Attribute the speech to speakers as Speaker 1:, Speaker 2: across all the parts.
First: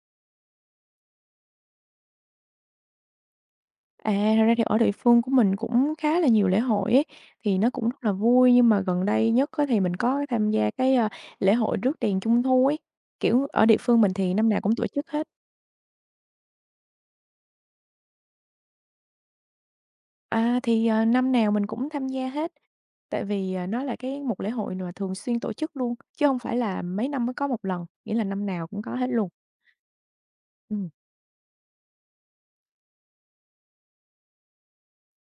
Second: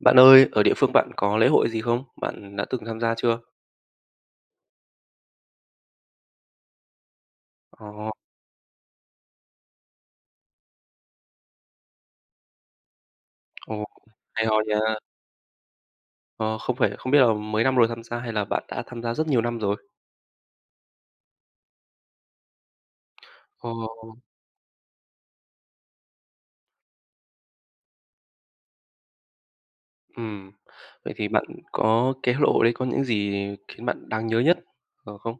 Speaker 1: Bạn ơi, ở địa phương bạn có lễ hội gì không? Bạn đã từng tham gia chưa?
Speaker 2: À, thật ra thì ở địa phương của mình cũng khá là nhiều lễ hội ấy, thì nó cũng rất
Speaker 1: Ờ,
Speaker 2: là vui nhưng mà gần đây nhất á thì mình có tham gia cái, lễ hội rước đèn Trung thu ấy. Kiểu, ở địa
Speaker 1: ồ,
Speaker 2: phương mình thì
Speaker 1: hay
Speaker 2: năm
Speaker 1: ho
Speaker 2: nào cũng
Speaker 1: nha.
Speaker 2: tổ chức hết.
Speaker 1: Ờ, không phải không biết là mấy năm rồi tham gia hay là bạn đã tham gia rất nhiều năm rồi?
Speaker 2: Năm nào mình cũng tham gia hết, tại vì,
Speaker 1: Ồ,
Speaker 2: nó là cái một lễ hội mà thường xuyên tổ chức luôn, chứ không phải là mấy năm mới có một lần, nghĩa là năm nào cũng có hết luôn.
Speaker 1: ừm.
Speaker 2: Ừm.
Speaker 1: Vậy thì bạn có cái lễ hội đấy có những gì khiến bạn đáng nhớ nhất, không?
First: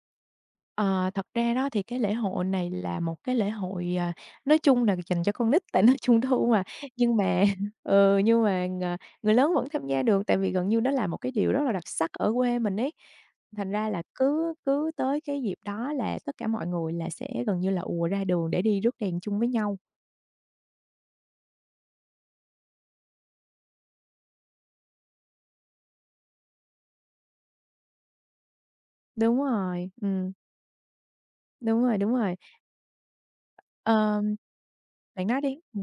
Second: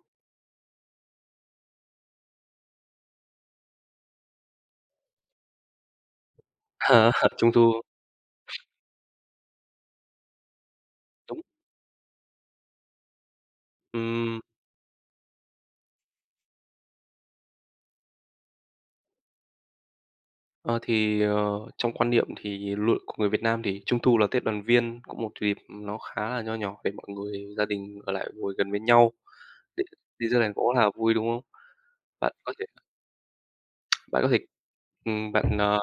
Speaker 2: Ờ, thật ra đó thì cái lễ hội này là một cái lễ hội, nói chung là dành cho con nít tại nó Trung thu mà,
Speaker 1: À,
Speaker 2: nhưng mà
Speaker 1: Trung thu,
Speaker 2: nhưng mà người lớn vẫn tham gia được, tại vì gần như đó là một cái
Speaker 1: đúng.
Speaker 2: điều rất là đặc sắc ở quê mình ấy. Thành ra là
Speaker 1: Ừm,
Speaker 2: cứ cứ tới cái dịp đó là tất cả mọi người là sẽ gần như là ùa ra đường để đi rước đèn chung với nhau.
Speaker 1: ờ, thì, trong quan niệm thì luôn của người Việt Nam thì Trung thu là Tết đoàn viên, cũng một dịp nó khá là nho nhỏ để mọi người gia đình ở lại ngồi gần bên nhau,
Speaker 2: Đúng
Speaker 1: đi
Speaker 2: rồi,
Speaker 1: đi ra đèn cỗ là vui, đúng không?
Speaker 2: đúng rồi, đúng
Speaker 1: Bạn
Speaker 2: rồi.
Speaker 1: có Bạn có
Speaker 2: Ờm,
Speaker 1: thể
Speaker 2: Bạn
Speaker 1: ừm,
Speaker 2: nói đi.
Speaker 1: bạn, ờ,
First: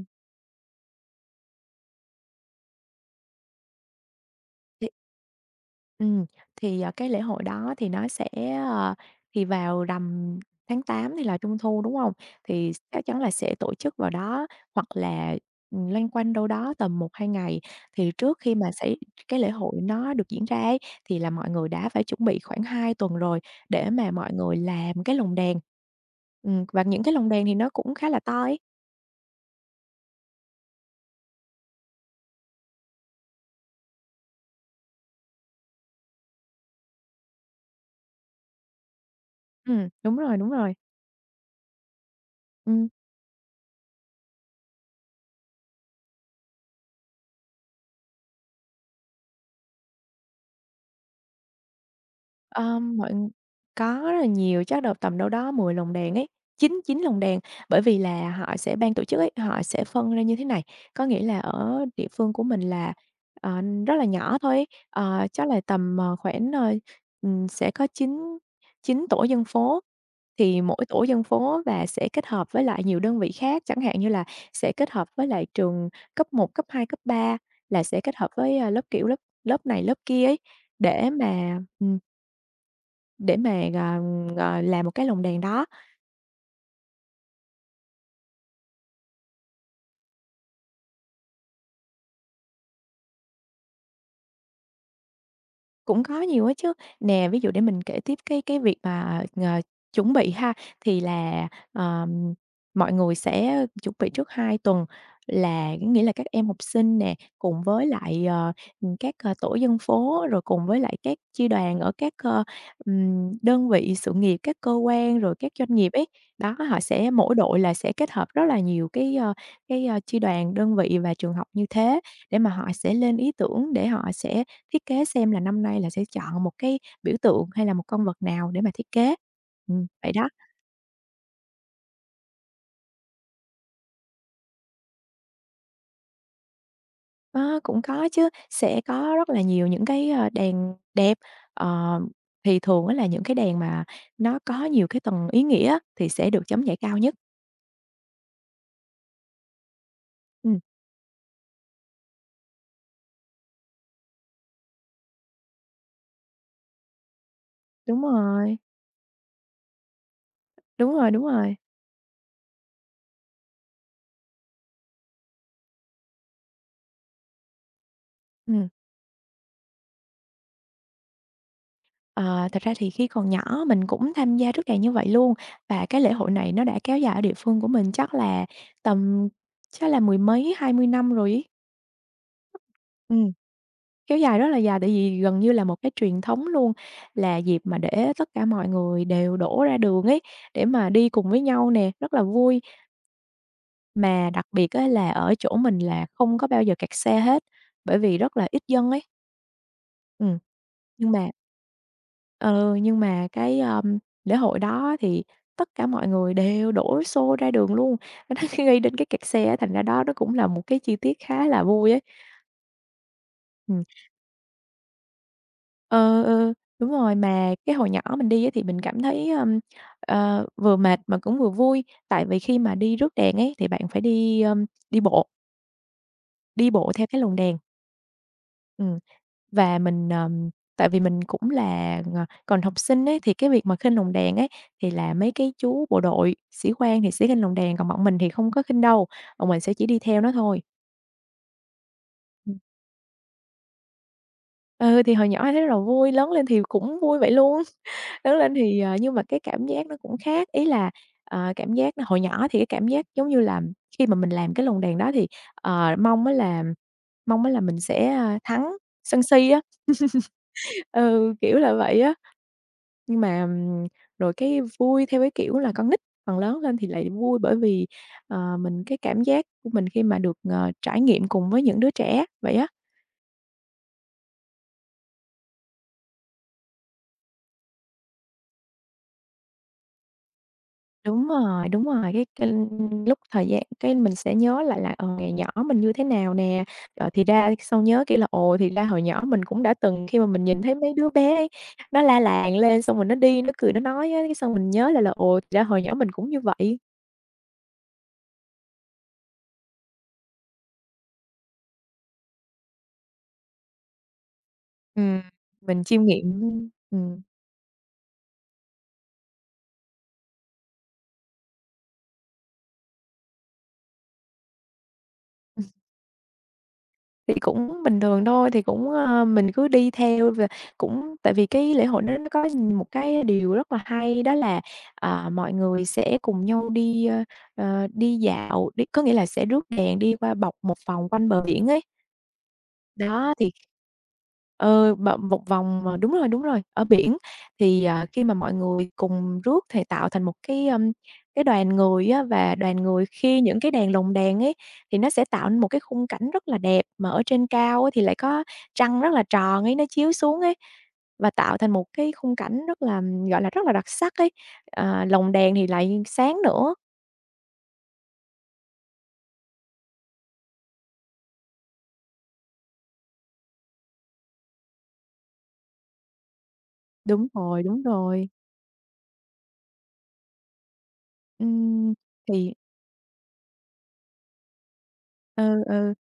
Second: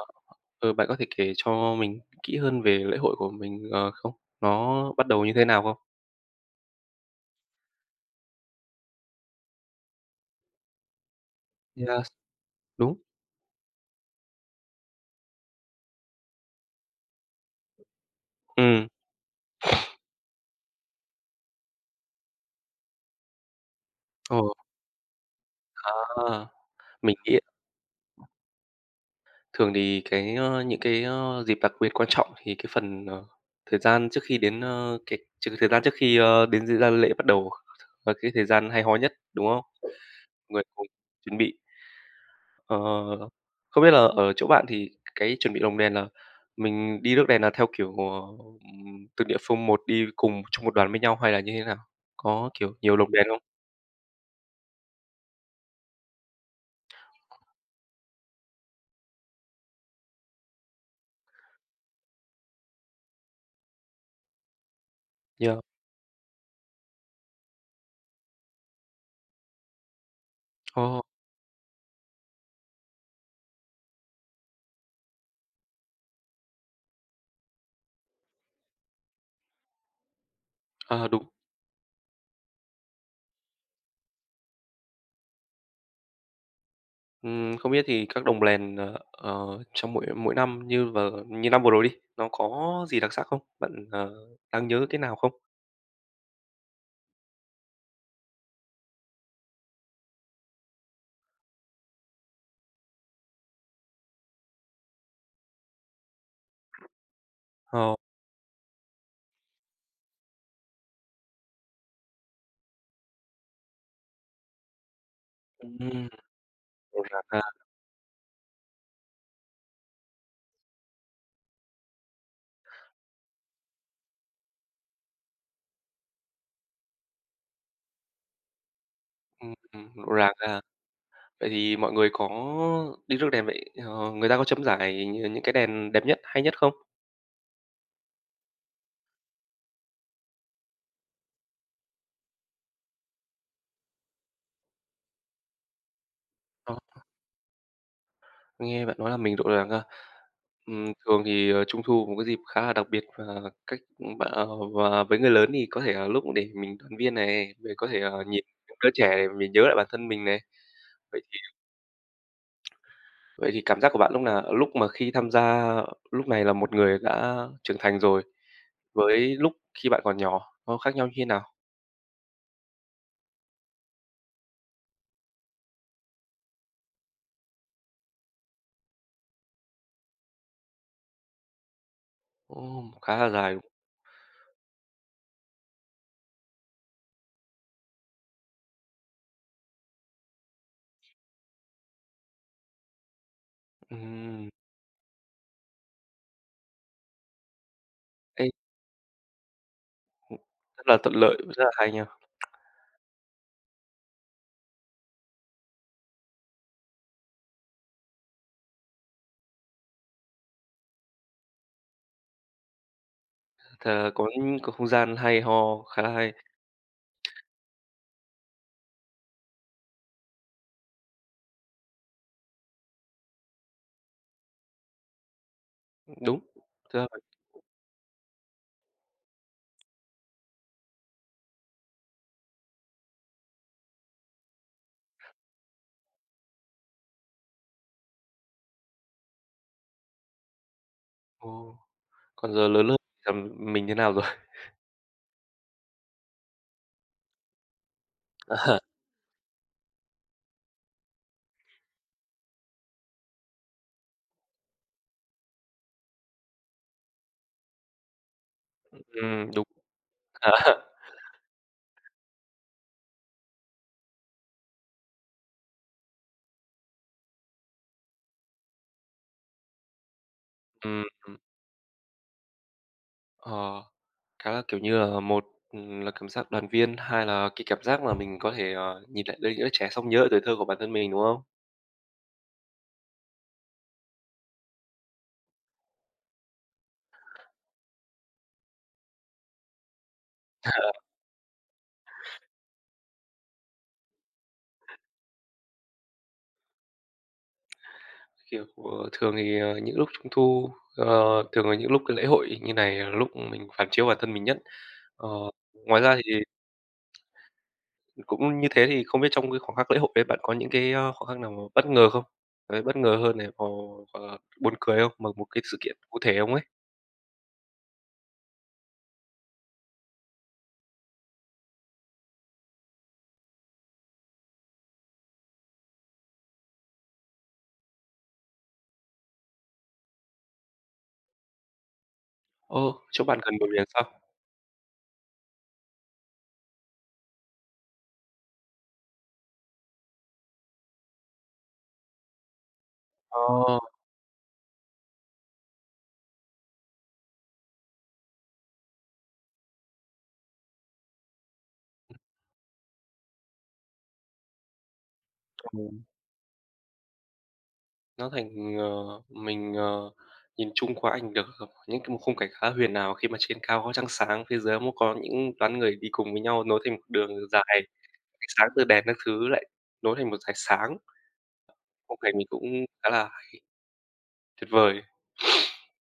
Speaker 1: kể cho mình kỹ hơn về lễ hội của mình, không? Nó
Speaker 2: Thì
Speaker 1: bắt đầu như thế nào không?
Speaker 2: Ừm, cái lễ hội đó thì nó sẽ, ờ thì vào rằm tháng 8 thì là Trung thu, đúng
Speaker 1: Yeah,
Speaker 2: không? Thì
Speaker 1: đúng.
Speaker 2: chắc chắn là sẽ tổ chức vào đó hoặc là, loanh quanh đâu đó tầm 1-2 ngày. Thì trước khi mà
Speaker 1: Ừ,
Speaker 2: xảy cái lễ hội nó được diễn ra ấy, thì là mọi người đã phải chuẩn bị khoảng 2 tuần rồi để mà mọi
Speaker 1: ồ,
Speaker 2: người làm cái lồng đèn.
Speaker 1: à,
Speaker 2: Và những cái
Speaker 1: mình
Speaker 2: lồng
Speaker 1: nghĩ
Speaker 2: đèn thì nó cũng khá là to ấy.
Speaker 1: thường thì những dịp đặc biệt quan trọng thì cái phần, thời gian trước khi đến, cái trừ thời gian trước khi, đến diễn ra lễ bắt đầu là cái thời gian hay ho nhất, đúng không?
Speaker 2: Đúng
Speaker 1: Mọi
Speaker 2: rồi, đúng
Speaker 1: người
Speaker 2: rồi.
Speaker 1: cùng chuẩn bị. Ờ,
Speaker 2: Ừm.
Speaker 1: không biết là ở chỗ bạn thì cái chuẩn bị lồng đèn là mình đi rước đèn là theo kiểu, từng địa phương một đi cùng trong một đoàn với nhau hay là như thế nào? Có, kiểu,
Speaker 2: Ờ,
Speaker 1: nhiều lồng
Speaker 2: mọi
Speaker 1: đèn không?
Speaker 2: Có rất là nhiều, chắc đâu tầm đâu đó 10 lồng đèn ấy, chín chín lồng đèn. Bởi vì là họ sẽ ban tổ chức ấy, họ sẽ phân ra như thế này, có nghĩa là ở địa phương của mình là, ờ, rất là nhỏ thôi ấy, chắc
Speaker 1: Yeah.
Speaker 2: là tầm, khoảng, sẽ có chín chín tổ dân phố, thì mỗi
Speaker 1: Ồ,
Speaker 2: tổ dân phố và sẽ kết hợp với lại nhiều đơn vị khác, chẳng hạn như là sẽ kết hợp với lại trường cấp 1 cấp 2 cấp 3 là sẽ kết hợp với, lớp, kiểu, lớp lớp này lớp kia ấy,
Speaker 1: à,
Speaker 2: để
Speaker 1: đúng.
Speaker 2: mà. Để mà, làm một cái lồng đèn đó.
Speaker 1: Không biết thì các đồng đèn, trong mỗi mỗi năm như năm vừa rồi đi, nó có gì đặc sắc không? Bạn, đáng nhớ cái nào không?
Speaker 2: Cũng có nhiều á chứ. Nè, ví dụ để mình kể tiếp cái việc mà, chuẩn bị ha, thì là, mọi người sẽ chuẩn bị trước 2 tuần là có nghĩa là các em học sinh nè, cùng với
Speaker 1: Ờ,
Speaker 2: lại, các, tổ dân phố, rồi cùng với lại các chi đoàn ở các, đơn vị sự nghiệp, các cơ quan, rồi các doanh nghiệp ấy.
Speaker 1: ừm,
Speaker 2: Đó, họ
Speaker 1: rộn
Speaker 2: sẽ
Speaker 1: ràng
Speaker 2: mỗi
Speaker 1: ha.
Speaker 2: đội là sẽ kết hợp rất là nhiều cái, chi đoàn, đơn vị và trường học như thế để mà họ sẽ lên ý tưởng để họ sẽ thiết kế xem là năm nay là sẽ chọn một cái biểu tượng hay là một con vật nào để mà thiết kế.
Speaker 1: Ừm,
Speaker 2: Vậy
Speaker 1: rộn
Speaker 2: đó.
Speaker 1: ràng ha. Vậy thì mọi người có đi rước đèn vậy, người ta có chấm giải những cái đèn đẹp nhất, hay nhất không?
Speaker 2: Ờ, cũng có chứ, sẽ có rất là nhiều những cái, đèn đẹp, ờ, thì thường á là những cái đèn mà nó có nhiều cái tầng ý nghĩa á, thì sẽ được chấm
Speaker 1: Ờ.
Speaker 2: giải cao nhất.
Speaker 1: Nghe bạn nói làm mình rộn ràng ha.
Speaker 2: Ừm,
Speaker 1: Thường thì, Trung thu một cái dịp khá là đặc biệt và cách và với người lớn thì có thể là lúc để mình đoàn viên này, rồi có thể,
Speaker 2: Đúng
Speaker 1: nhìn
Speaker 2: rồi,
Speaker 1: những đứa trẻ để mình nhớ lại bản thân mình này. Vậy
Speaker 2: đúng
Speaker 1: thì
Speaker 2: rồi.
Speaker 1: vậy thì cảm giác của bạn lúc nào lúc mà khi tham gia lúc này là một người đã trưởng thành rồi,
Speaker 2: Ừm,
Speaker 1: với khi bạn còn nhỏ nó khác nhau như thế nào?
Speaker 2: ờ, Thật ra thì khi còn nhỏ mình cũng tham gia rước đèn như vậy luôn, và cái lễ hội này nó đã kéo dài ở địa phương của mình chắc là tầm chắc là mười mấy, 20 năm rồi ấy.
Speaker 1: Ồ, khá là
Speaker 2: Ừm.
Speaker 1: dài.
Speaker 2: Kéo dài rất là dài, tại vì gần như là một cái truyền thống luôn, là dịp mà để tất cả mọi người đều đổ ra đường ấy, để mà đi cùng với nhau nè, rất là vui. Mà đặc
Speaker 1: Ừm.
Speaker 2: biệt á là ở chỗ mình là không có bao giờ kẹt xe hết, bởi vì rất
Speaker 1: Ê.
Speaker 2: là ít dân ấy. Ừm.
Speaker 1: Rất là
Speaker 2: Nhưng
Speaker 1: thuận
Speaker 2: mà
Speaker 1: lợi, rất là hay nha.
Speaker 2: ừ, nhưng mà cái, lễ hội đó thì tất cả mọi người đều đổ xô ra đường luôn, nó gây nên cái kẹt xe á, thành ra đó nó cũng là một cái chi tiết khá là vui ấy.
Speaker 1: Thà có những có không gian hay ho, khá là
Speaker 2: Ừ,
Speaker 1: hay.
Speaker 2: ừ, Đúng rồi. Mà cái hồi nhỏ mình đi á thì mình cảm thấy, vừa mệt mà cũng vừa vui, tại vì khi mà đi rước đèn ấy thì bạn phải đi, đi bộ,
Speaker 1: Đúng,
Speaker 2: đi
Speaker 1: thực
Speaker 2: bộ
Speaker 1: ra
Speaker 2: theo
Speaker 1: là
Speaker 2: cái lồng đèn. Ừm, và mình, tại vì mình cũng là, còn học sinh ấy, thì cái việc mà khinh lồng đèn ấy thì là mấy cái chú bộ đội, sĩ quan thì sẽ khênh lồng đèn, còn bọn mình thì không có khinh đâu, bọn mình sẽ chỉ đi theo nó thôi.
Speaker 1: ồ, còn
Speaker 2: Ừm.
Speaker 1: giờ lớn hơn làm mình thế nào rồi?
Speaker 2: Ừ, thì hồi nhỏ thấy rất là vui, lớn lên thì cũng vui vậy luôn. Lớn lên thì, nhưng mà cái cảm giác nó cũng khác, ý là, cảm giác nó hồi nhỏ thì cái cảm giác giống như là khi mà mình làm cái lồng đèn đó thì, ờ, mong mới là mong mới là mình sẽ, thắng sân si
Speaker 1: Ừm,
Speaker 2: á,
Speaker 1: đúng. À,
Speaker 2: ừ, kiểu là vậy á. Nhưng mà, rồi cái vui theo cái kiểu là con nít, còn lớn lên thì lại vui bởi vì, mình cái cảm giác của mình khi mà được, trải
Speaker 1: ừm,
Speaker 2: nghiệm cùng với những đứa trẻ, vậy á.
Speaker 1: ờ, khá là, kiểu như là, một, là cảm giác đoàn viên, hai là cái cảm giác mà mình có thể, nhìn lại đôi đứa trẻ xong nhớ lại tuổi thơ của bản thân mình, đúng không?
Speaker 2: Đúng rồi, cái lúc thời gian cái mình sẽ nhớ lại là, ngày nhỏ mình như thế nào nè, thì ra sau nhớ kỹ là, ồ, thì ra hồi nhỏ mình cũng đã từng khi mà mình nhìn thấy mấy đứa bé ấy, nó la làng lên xong rồi nó đi, nó cười, nó nói á, cái xong mình nhớ lại là, ồ, thì ra hồi nhỏ mình cũng như vậy.
Speaker 1: Kiểu, thường thì, những lúc Trung thu, ờ, thường là những lúc cái lễ hội như này là lúc mình phản chiếu bản thân mình nhất.
Speaker 2: Ừm,
Speaker 1: Ờ,
Speaker 2: mình
Speaker 1: ngoài
Speaker 2: chiêm
Speaker 1: ra thì
Speaker 2: nghiệm, ừm.
Speaker 1: cũng như thế thì không biết trong cái khoảng khắc lễ hội đấy bạn có những cái, khoảnh khắc nào mà bất ngờ không? Đấy, bất ngờ hơn này, hoặc là buồn cười không? Mà một cái sự kiện cụ thể không ấy?
Speaker 2: Thì cũng bình thường thôi, thì cũng, mình cứ đi theo và cũng tại vì cái lễ hội nó có một cái điều rất là hay đó là, mọi người sẽ cùng nhau đi, đi dạo, đi có nghĩa là sẽ rước đèn đi qua bọc một vòng quanh bờ biển ấy.
Speaker 1: Ờ, chỗ
Speaker 2: Đó,
Speaker 1: bạn
Speaker 2: thì
Speaker 1: gần bờ biển sao?
Speaker 2: ừ, mà một vòng mà đúng rồi, ở biển thì, khi mà mọi người cùng rước thì tạo thành một cái, cái đoàn người á, và đoàn người khi những cái
Speaker 1: Ờ,
Speaker 2: đèn lồng đèn ấy, thì nó sẽ tạo nên một cái khung cảnh rất là đẹp, mà ở trên cao á thì lại có trăng rất là tròn ấy, nó chiếu xuống ấy, và tạo thành một cái khung cảnh rất là, gọi là, rất là đặc sắc ấy. Ờ, lồng đèn thì lại
Speaker 1: ừm,
Speaker 2: sáng nữa.
Speaker 1: nó thành, mình, nhìn chung qua ảnh được những cái một khung cảnh khá huyền ảo khi mà trên cao có trăng sáng, phía dưới cũng có những đoàn người đi cùng với nhau nối thành một
Speaker 2: Đúng
Speaker 1: đường
Speaker 2: rồi, đúng
Speaker 1: dài,
Speaker 2: rồi.
Speaker 1: ánh sáng từ đèn các thứ lại nối thành một dải sáng.
Speaker 2: Ừm,
Speaker 1: Khung cảnh mình
Speaker 2: thì
Speaker 1: cũng khá là tuyệt vời.
Speaker 2: ừ, ừ.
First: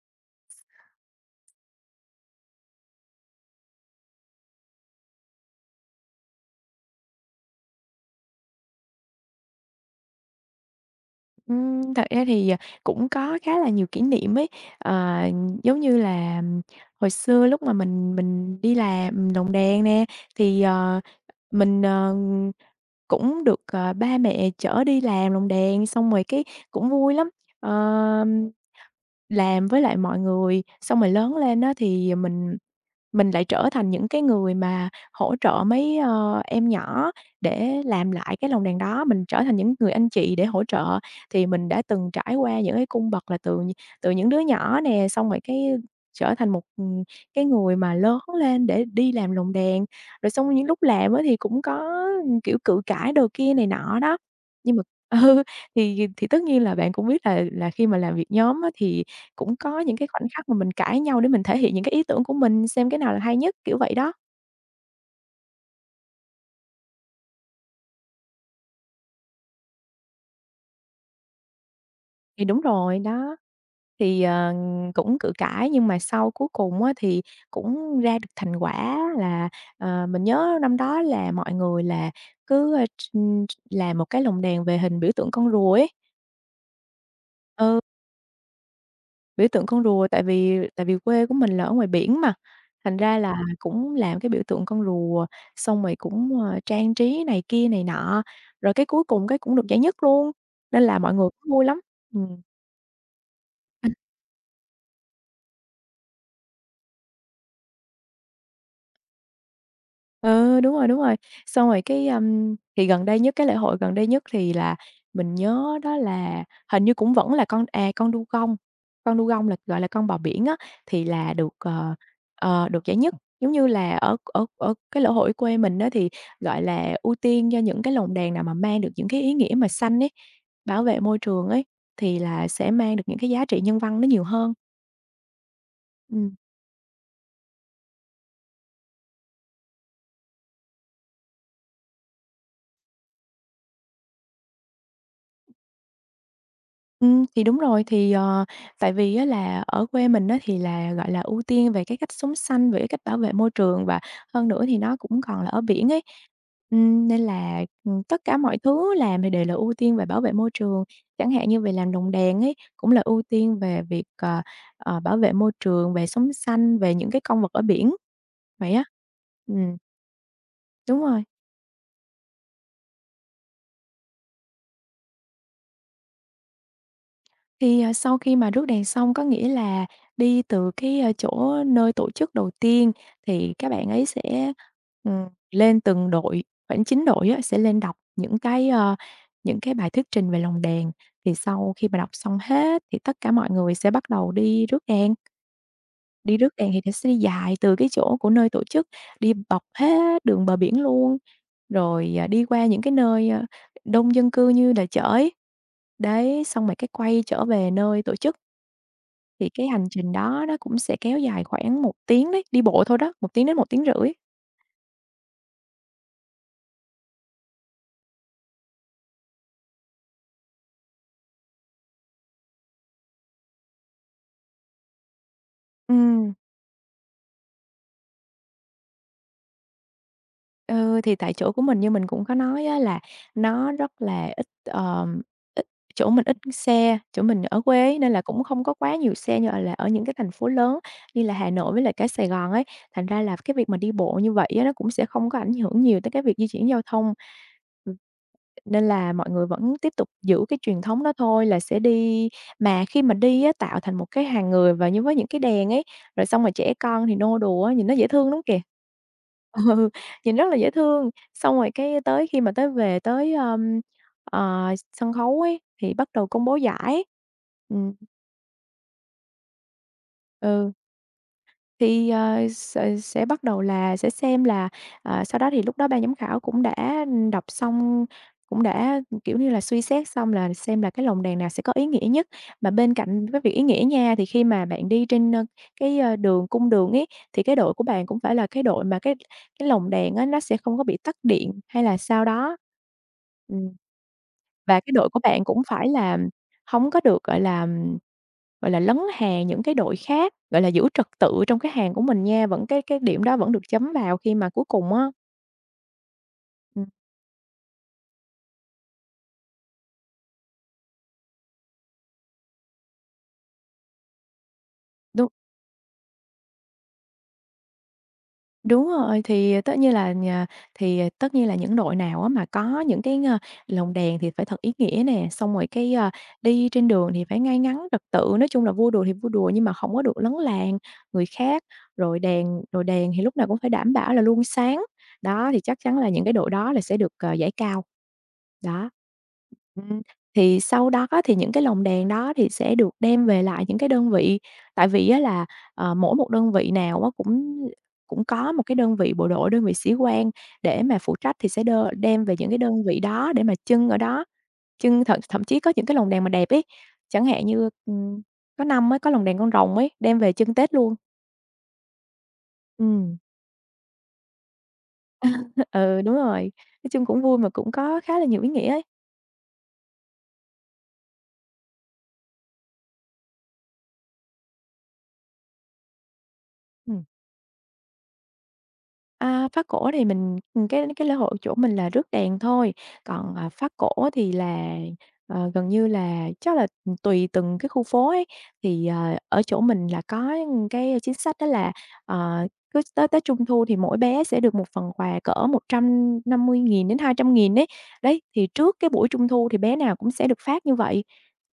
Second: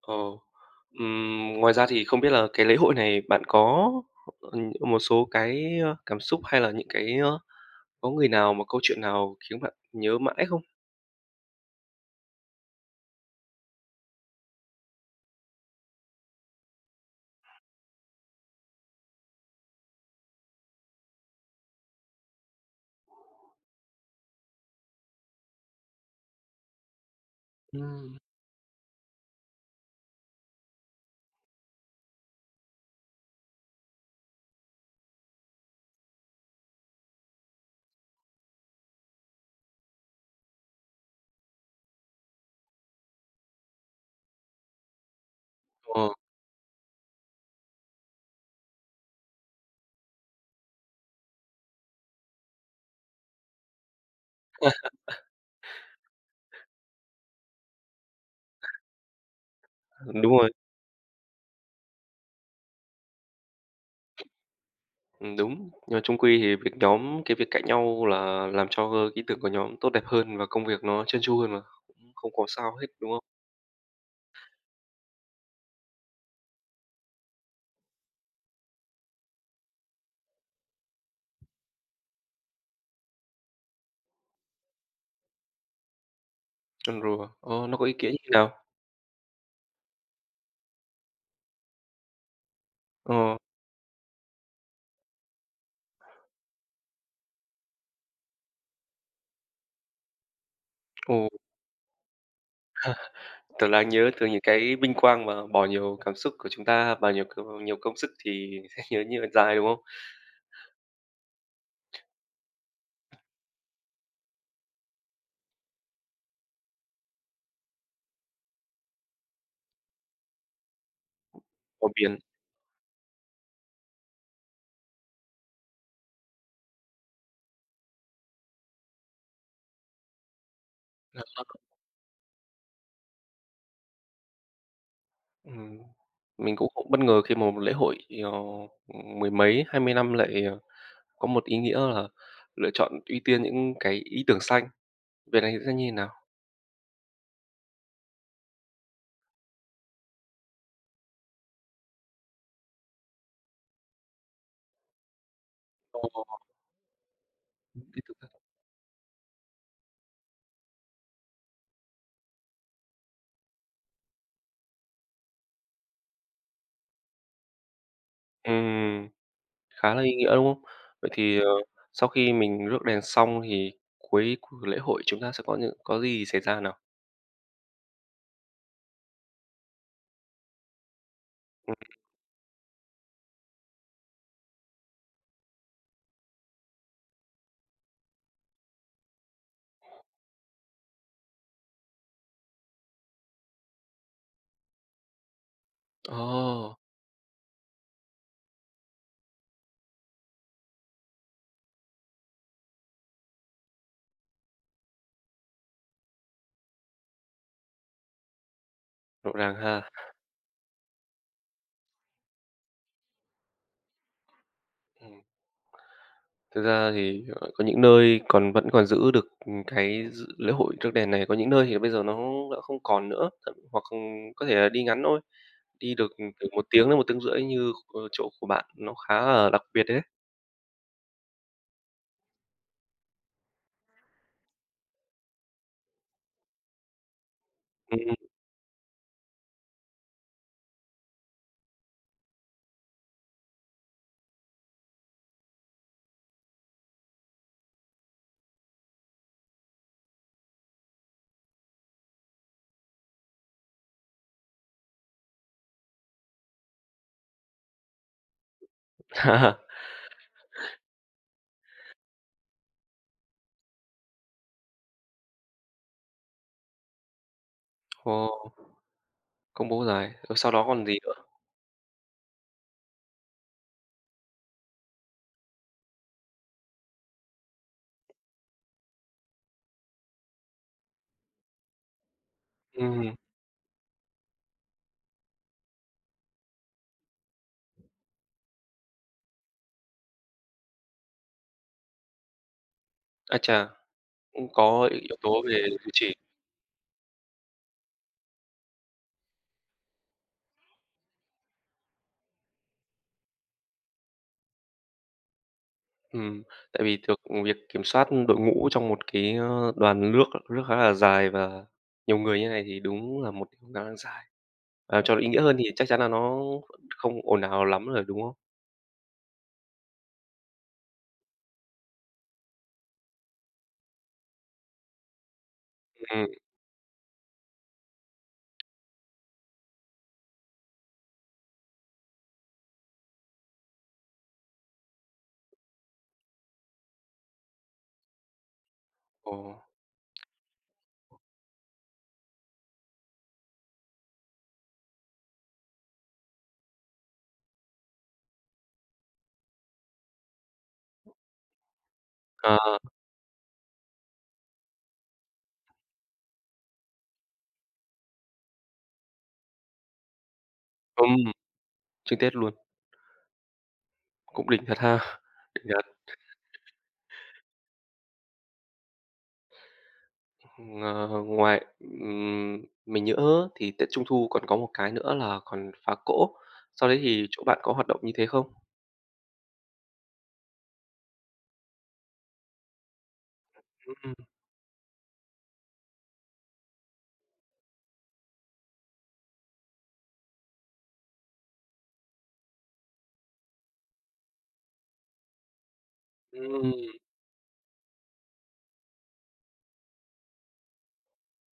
Speaker 1: Ồ. Ngoài ra thì không biết là cái lễ hội này bạn có, một số cái, cảm xúc hay là những cái, có người nào mà câu chuyện nào khiến bạn nhớ mãi không?
Speaker 2: Thật ra thì, cũng có khá là nhiều kỷ niệm ấy. Ờ, giống như là hồi xưa lúc mà mình đi làm lồng đèn nè, thì, mình, cũng được, ba mẹ chở đi làm lồng đèn, xong rồi cái cũng vui lắm.
Speaker 1: Ừm.
Speaker 2: Ờ, làm với lại mọi người, xong rồi lớn lên á thì mình lại trở thành những cái người mà hỗ trợ mấy, em nhỏ để làm lại cái lồng đèn đó, mình trở thành những người anh chị để hỗ trợ. Thì mình đã từng trải qua những cái cung bậc là từ từ những đứa nhỏ nè, xong rồi cái
Speaker 1: Ờ,
Speaker 2: trở thành một, cái người mà lớn lên để đi làm lồng đèn, rồi xong những lúc làm á thì cũng có, ừ, kiểu, cự cãi đồ kia này nọ đó. Nhưng mà ừ, thì tất nhiên là bạn cũng biết là khi mà làm việc nhóm á thì cũng có những cái khoảnh
Speaker 1: đúng
Speaker 2: khắc
Speaker 1: rồi,
Speaker 2: mà mình cãi nhau để mình thể hiện những cái ý tưởng của mình, xem cái nào là hay nhất, kiểu vậy đó.
Speaker 1: đúng. Nhưng mà chung quy thì việc nhóm cái việc cãi nhau là làm cho, ý tưởng của nhóm tốt đẹp hơn và công việc nó trơn tru hơn mà, cũng không có
Speaker 2: Thì đúng
Speaker 1: sao hết,
Speaker 2: rồi,
Speaker 1: đúng không?
Speaker 2: đó, thì, cũng cự cãi nhưng mà sau cuối cùng á thì cũng ra được thành quả là, mình nhớ năm đó là mọi người là cứ, ơ, tr tr làm một cái lồng đèn về hình biểu tượng con rùa ấy.
Speaker 1: Trơn tru à? Ờ, nó
Speaker 2: Ừ.
Speaker 1: có ý nghĩa như thế nào?
Speaker 2: Biểu tượng con rùa, tại vì quê của mình là ở ngoài biển mà, thành ra là
Speaker 1: Ờ,
Speaker 2: cũng làm cái biểu tượng con rùa, xong rồi cũng, trang trí này kia này nọ, rồi cái cuối cùng cái cũng được giải nhất luôn, nên là mọi
Speaker 1: ồ.
Speaker 2: người cũng vui lắm. Ừm.
Speaker 1: Tớ đang nhớ từ những cái vinh quang mà bỏ nhiều cảm xúc của chúng ta và nhiều công sức thì sẽ nhớ như là dài, đúng không?
Speaker 2: Ừ, đúng rồi, đúng rồi. Xong rồi cái, thì gần đây nhất, cái lễ hội gần đây nhất thì là mình nhớ đó là hình như cũng vẫn là con à, con đu gông là, gọi là, con bò biển á, thì là được,
Speaker 1: Còn
Speaker 2: ờ,
Speaker 1: biển.
Speaker 2: ờ, được giải nhất. Giống như là ở ở ở cái lễ hội quê mình đó thì, gọi là, ưu tiên cho những cái lồng đèn nào mà mang được những cái ý nghĩa mà xanh ấy, bảo vệ môi
Speaker 1: Đó.
Speaker 2: trường ấy, thì là sẽ mang được những cái giá trị nhân văn nó nhiều hơn.
Speaker 1: Ừm,
Speaker 2: Ừm.
Speaker 1: mình cũng cũng bất ngờ khi mà một lễ hội, ờ, mười mấy, 20 năm lại, có một ý nghĩa là lựa chọn ưu tiên những cái ý tưởng xanh. Về này sẽ như thế nào?
Speaker 2: Thì đúng rồi, thì, tại vì á là ở quê mình á thì là, gọi là, ưu tiên về cái cách sống xanh, về cái cách bảo vệ môi trường và hơn nữa thì nó cũng còn là ở biển ấy,
Speaker 1: Ồ.
Speaker 2: nên là,
Speaker 1: Ý tưởng
Speaker 2: tất cả
Speaker 1: xanh.
Speaker 2: mọi thứ làm thì đều là ưu tiên về bảo vệ môi trường. Chẳng hạn như về làm lồng đèn ấy, cũng là ưu tiên về việc, bảo vệ môi trường, về sống xanh, về những cái con vật ở biển, vậy á.
Speaker 1: Ừm,
Speaker 2: Ừm.
Speaker 1: khá là ý nghĩa, đúng không?
Speaker 2: Đúng
Speaker 1: Vậy
Speaker 2: rồi.
Speaker 1: thì, sau khi mình rước đèn xong thì cuối của lễ hội chúng ta sẽ có có gì xảy ra nào?
Speaker 2: Thì, sau khi mà rước đèn xong có nghĩa là đi từ cái, chỗ
Speaker 1: Ừm.
Speaker 2: nơi tổ chức đầu tiên thì các bạn ấy sẽ, ừm, lên từng đội, khoảng 9 đội á, sẽ lên đọc những cái, bài thuyết trình về lồng đèn. Thì sau khi mà đọc xong hết thì tất cả mọi người sẽ bắt đầu
Speaker 1: Ồ,
Speaker 2: đi rước đèn
Speaker 1: oh,
Speaker 2: thì nó sẽ đi dài từ cái chỗ của nơi tổ chức, đi bọc hết đường bờ biển luôn, rồi, à, đi qua những cái nơi, đông dân cư như là chợ ấy. Đấy, xong rồi cái quay trở về nơi tổ chức.
Speaker 1: rộn
Speaker 2: Thì
Speaker 1: ràng
Speaker 2: cái hành
Speaker 1: ha.
Speaker 2: trình đó nó cũng sẽ kéo dài khoảng một tiếng đấy, đi bộ thôi đó, một tiếng. Đến một tiếng rưỡi.
Speaker 1: Thực ra thì, có những nơi vẫn còn giữ được, cái dự lễ hội rước đèn này, có những nơi thì bây giờ nó đã không còn nữa, thậm hoặc, có thể là đi ngắn thôi, đi được,
Speaker 2: Ừm,
Speaker 1: từ 1 tiếng đến 1 tiếng rưỡi như, chỗ của bạn, nó khá là đặc biệt đấy.
Speaker 2: ừ, thì tại chỗ của mình như mình cũng có nói á là nó rất là ít chỗ mình ít xe, chỗ mình ở quê ấy, nên
Speaker 1: Ừm.
Speaker 2: là cũng không có quá nhiều xe như, là, ở những cái thành phố lớn như là Hà Nội với lại cái Sài Gòn ấy. Thành ra là cái việc mà đi bộ như vậy á, nó cũng sẽ không có ảnh hưởng nhiều tới cái việc di chuyển giao thông. Nên là mọi người vẫn tiếp tục giữ cái truyền thống đó thôi là sẽ đi mà khi mà đi á, tạo thành một cái hàng người và như với những cái đèn ấy, rồi xong rồi trẻ con thì nô đùa á, nhìn nó dễ thương lắm kìa. Ừ, nhìn rất là dễ thương. Xong rồi cái tới khi mà tới về tới, ờ, sân khấu ấy, thì bắt đầu công bố giải. Ừm,
Speaker 1: Ồ, công bố dài, rồi sau đó
Speaker 2: ừ.
Speaker 1: còn gì nữa?
Speaker 2: Thì, sẽ bắt đầu là sẽ xem là, à, sau đó thì lúc đó ban giám khảo cũng đã đọc xong, cũng đã, kiểu như là, suy xét xong là xem là cái lồng đèn nào sẽ có ý nghĩa nhất. Mà bên
Speaker 1: Ừm,
Speaker 2: cạnh cái việc ý nghĩa nha, thì khi mà bạn đi trên, cái, đường cung đường ấy, thì cái đội của bạn cũng phải là cái đội mà cái lồng đèn á, nó sẽ không có bị tắt điện hay là sao đó.
Speaker 1: ái chà,
Speaker 2: Ừm.
Speaker 1: cũng
Speaker 2: Và
Speaker 1: có
Speaker 2: cái đội
Speaker 1: yếu
Speaker 2: của
Speaker 1: tố
Speaker 2: bạn cũng
Speaker 1: về
Speaker 2: phải
Speaker 1: duy trì.
Speaker 2: là không có được, gọi là, lấn hàng những cái đội khác, gọi là, giữ trật tự trong cái hàng của mình nha, vẫn cái điểm đó vẫn được chấm vào khi mà cuối cùng á
Speaker 1: Ừm, tại
Speaker 2: ừm,
Speaker 1: vì thực việc kiểm soát đội ngũ trong một cái, đoàn rước rước khá là dài và nhiều người như này thì đúng là một điều khá là dài. Ờ, cho nó ý
Speaker 2: đúng
Speaker 1: nghĩa hơn thì chắc chắn là nó không ồn ào lắm rồi, đúng không?
Speaker 2: Đúng rồi, thì tất nhiên là tất nhiên là những đội nào á mà có những cái, lồng đèn thì phải thật ý nghĩa nè, xong rồi cái,
Speaker 1: Ừm,
Speaker 2: đi trên đường thì phải ngay ngắn trật tự, nói chung là vui đùa thì vui đùa nhưng mà không có được lấn làng người khác, rồi đèn thì lúc nào cũng phải đảm bảo là luôn sáng. Đó, thì chắc chắn là những cái đội đó là sẽ được, giải cao. Đó.
Speaker 1: ồ,
Speaker 2: Ừm, thì sau đó thì những cái lồng đèn đó thì sẽ được đem về lại những cái đơn vị, tại vì á là, mỗi một đơn vị nào á cũng cũng có một cái đơn vị bộ đội, đơn vị sĩ quan để mà phụ trách thì sẽ đơ đem về những cái đơn
Speaker 1: à,
Speaker 2: vị đó để mà trưng ở đó, trưng thậm thậm chí có những cái lồng đèn mà đẹp ấy, chẳng hạn như, có năm á, có lồng đèn con rồng ấy, đem về trưng Tết luôn.
Speaker 1: ừm, xuyên Tết luôn,
Speaker 2: Ừm,
Speaker 1: cũng đỉnh thật ha, đỉnh thật.
Speaker 2: ừ, đúng rồi, nói chung cũng vui mà cũng có khá là nhiều ý nghĩa ấy.
Speaker 1: Ờ, ngoài mình nhớ thì Tết Trung thu còn có một cái nữa là còn phá cỗ, sau đấy
Speaker 2: Ừm.
Speaker 1: thì chỗ bạn có hoạt động như thế không?
Speaker 2: À, phá cổ thì mình, cái lễ hội chỗ mình là rước đèn thôi, còn, à, phá cổ
Speaker 1: Ừm,
Speaker 2: thì là, gần như là chắc là, tùy từng cái khu phố ấy. Thì, ở chỗ mình là có cái chính sách đó là, ờ, cứ tới tới Trung thu thì mỗi bé sẽ được một phần quà cỡ một trăm năm mươi
Speaker 1: ừm,
Speaker 2: nghìn đến 200.000. Đấy, đấy thì trước cái buổi Trung thu thì bé nào cũng sẽ được phát như vậy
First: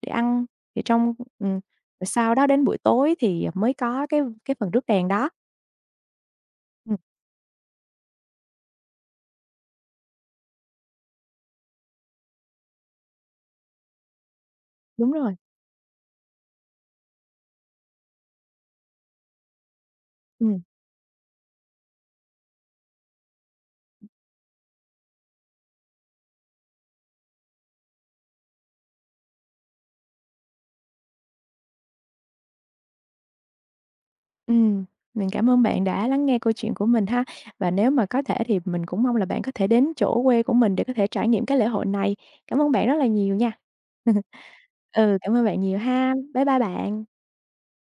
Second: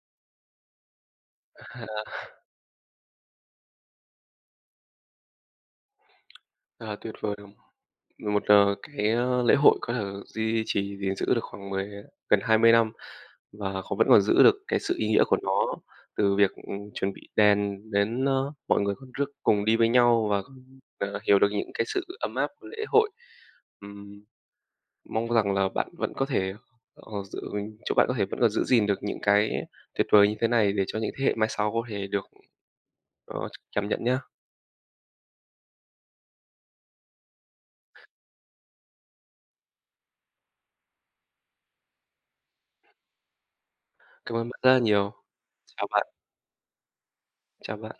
Speaker 2: để ăn, thì trong ừm, rồi sau đó đến buổi tối thì mới có cái phần rước đèn đó.
Speaker 1: à,
Speaker 2: Ừm,
Speaker 1: tuyệt vời. Một, cái, lễ hội có thể duy trì, gìn giữ được khoảng 10 gần 20 năm và vẫn còn giữ được cái sự ý
Speaker 2: đúng
Speaker 1: nghĩa
Speaker 2: rồi,
Speaker 1: của nó, từ việc, chuẩn bị đèn đến, mọi người còn rước cùng đi với nhau và,
Speaker 2: ừm.
Speaker 1: hiểu được những cái sự ấm áp của lễ hội. Ừm, mong rằng là bạn vẫn có thể, ờ, giữ chúc bạn có thể vẫn còn giữ gìn được những cái tuyệt vời như thế này để cho những thế hệ mai sau có thể được, ờ, cảm nhận nhé.
Speaker 2: Ừm, mình cảm ơn bạn đã lắng nghe câu chuyện của mình ha. Và nếu mà có thể thì mình cũng mong là bạn có thể đến chỗ quê của mình để có thể trải nghiệm cái lễ hội này. Cảm ơn bạn rất là nhiều nha.
Speaker 1: Cảm ơn bạn rất là nhiều.
Speaker 2: Ừ, cảm ơn bạn nhiều
Speaker 1: Chào bạn,
Speaker 2: ha. Bye bye bạn.
Speaker 1: chào bạn.